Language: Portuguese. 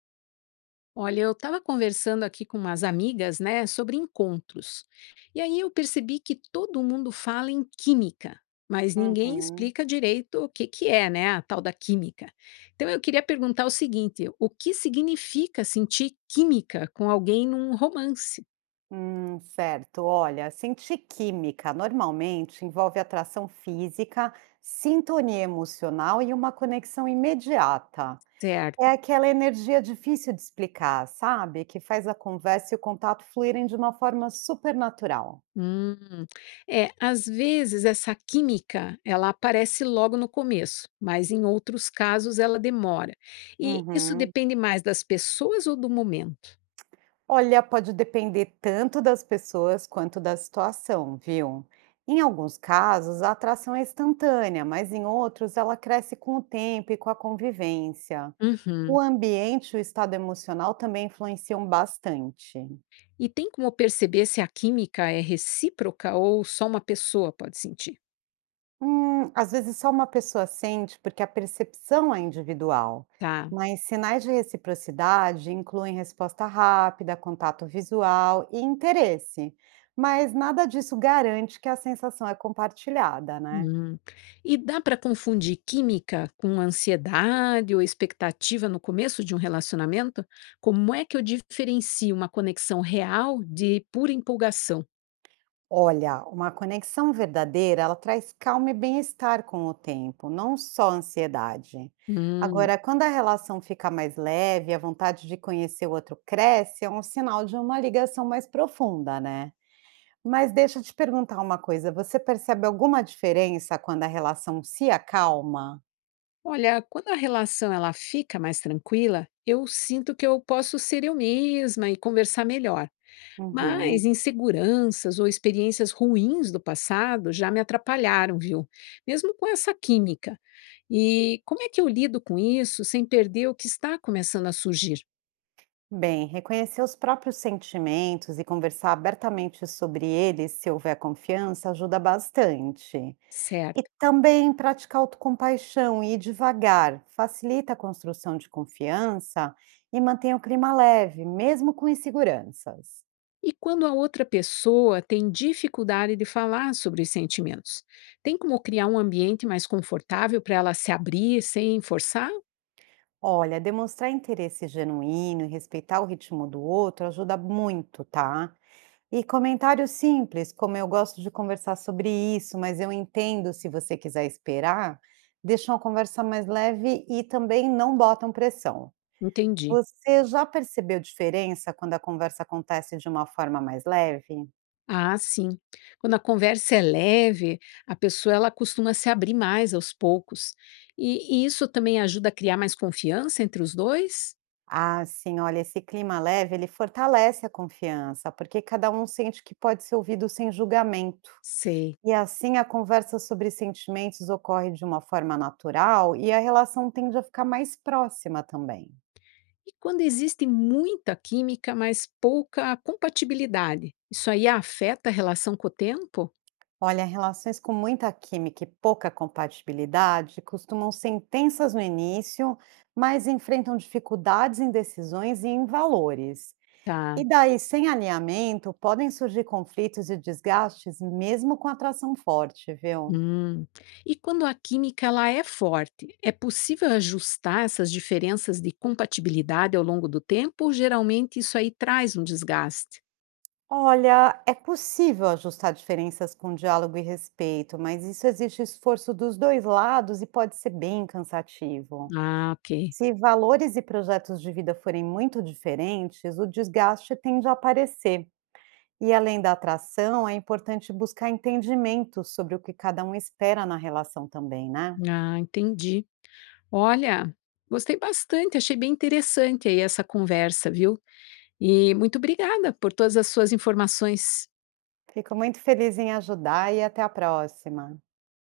Olha, eu estava conversando aqui com umas amigas, né, sobre encontros. E aí eu percebi que todo mundo fala em química, mas ninguém Uhum. explica direito o que que é, né, a tal da química. Então eu queria perguntar o seguinte: o que significa sentir química com alguém num romance, Certo. Olha, sentir química normalmente envolve atração física, sintonia emocional e uma conexão imediata. É certo? aquela energia difícil de explicar, sabe? Que faz a conversa e o contato fluírem de uma forma super natural. Hum, às vezes essa química ela aparece logo no começo, mas em outros casos ela demora. E isso Uhum. depende mais das pessoas ou do momento? Olha, pode depender tanto das pessoas quanto da situação, viu? Em alguns casos, a atração é instantânea, mas em outros, ela cresce com o tempo e com a convivência. Uhum. O ambiente e o estado emocional também influenciam bastante. E tem como perceber se a química é recíproca ou só uma pessoa pode sentir? Às vezes só uma pessoa sente, porque a percepção é individual, Tá. mas sinais de reciprocidade incluem resposta rápida, contato visual e interesse. Mas nada disso garante que a sensação é compartilhada, né? Hum. E dá para confundir química com ansiedade ou expectativa no começo de um relacionamento? Como é que eu diferencio uma conexão real de pura empolgação? Olha, uma conexão verdadeira, ela traz calma e bem-estar com o tempo, não só ansiedade. Hum. Agora, quando a relação fica mais leve, a vontade de conhecer o outro cresce, é um sinal de uma ligação mais profunda, né? Mas deixa eu te perguntar uma coisa, você percebe alguma diferença quando a relação se acalma? Olha, quando a relação ela fica mais tranquila, eu sinto que eu posso ser eu mesma e conversar melhor. Uhum. Mas inseguranças ou experiências ruins do passado já me atrapalharam, viu? Mesmo com essa química. E como é que eu lido com isso sem perder o que está começando a surgir? Bem, reconhecer os próprios sentimentos e conversar abertamente sobre eles, se houver confiança, ajuda bastante. E Certo. também praticar autocompaixão e ir devagar facilita a construção de confiança e mantém o clima leve, mesmo com inseguranças. E quando a outra pessoa tem dificuldade de falar sobre os sentimentos? Tem como criar um ambiente mais confortável para ela se abrir sem forçar? Olha, demonstrar interesse genuíno e respeitar o ritmo do outro ajuda muito, tá? E comentários simples, como eu gosto de conversar sobre isso, mas eu entendo se você quiser esperar, deixam a conversa mais leve e também não botam pressão. Entendi. Você já percebeu diferença quando a conversa acontece de uma forma mais leve? Ah, sim. Quando a conversa é leve, a pessoa ela costuma se abrir mais aos poucos. E isso também ajuda a criar mais confiança entre os dois? Ah, sim, olha, esse clima leve, ele fortalece a confiança, porque cada um sente que pode ser ouvido sem julgamento. Sei. E assim a conversa sobre sentimentos ocorre de uma forma natural e a relação tende a ficar mais próxima também. E quando existe muita química, mas pouca compatibilidade, isso aí afeta a relação com o tempo? Olha, relações com muita química e pouca compatibilidade costumam ser intensas no início, mas enfrentam dificuldades em decisões e em valores. Tá. E daí, sem alinhamento, podem surgir conflitos e desgastes, mesmo com atração forte, viu? Hum. E quando a química ela é forte, é possível ajustar essas diferenças de compatibilidade ao longo do tempo? Ou geralmente isso aí traz um desgaste? Olha, é possível ajustar diferenças com diálogo e respeito, mas isso exige esforço dos dois lados e pode ser bem cansativo. Ah, ok. Se valores e projetos de vida forem muito diferentes, o desgaste tende a aparecer. E além da atração, é importante buscar entendimento sobre o que cada um espera na relação também, né? Ah, entendi. Olha, gostei bastante, achei bem interessante aí essa conversa, viu? E muito obrigada por todas as suas informações. Fico muito feliz em ajudar e até a próxima.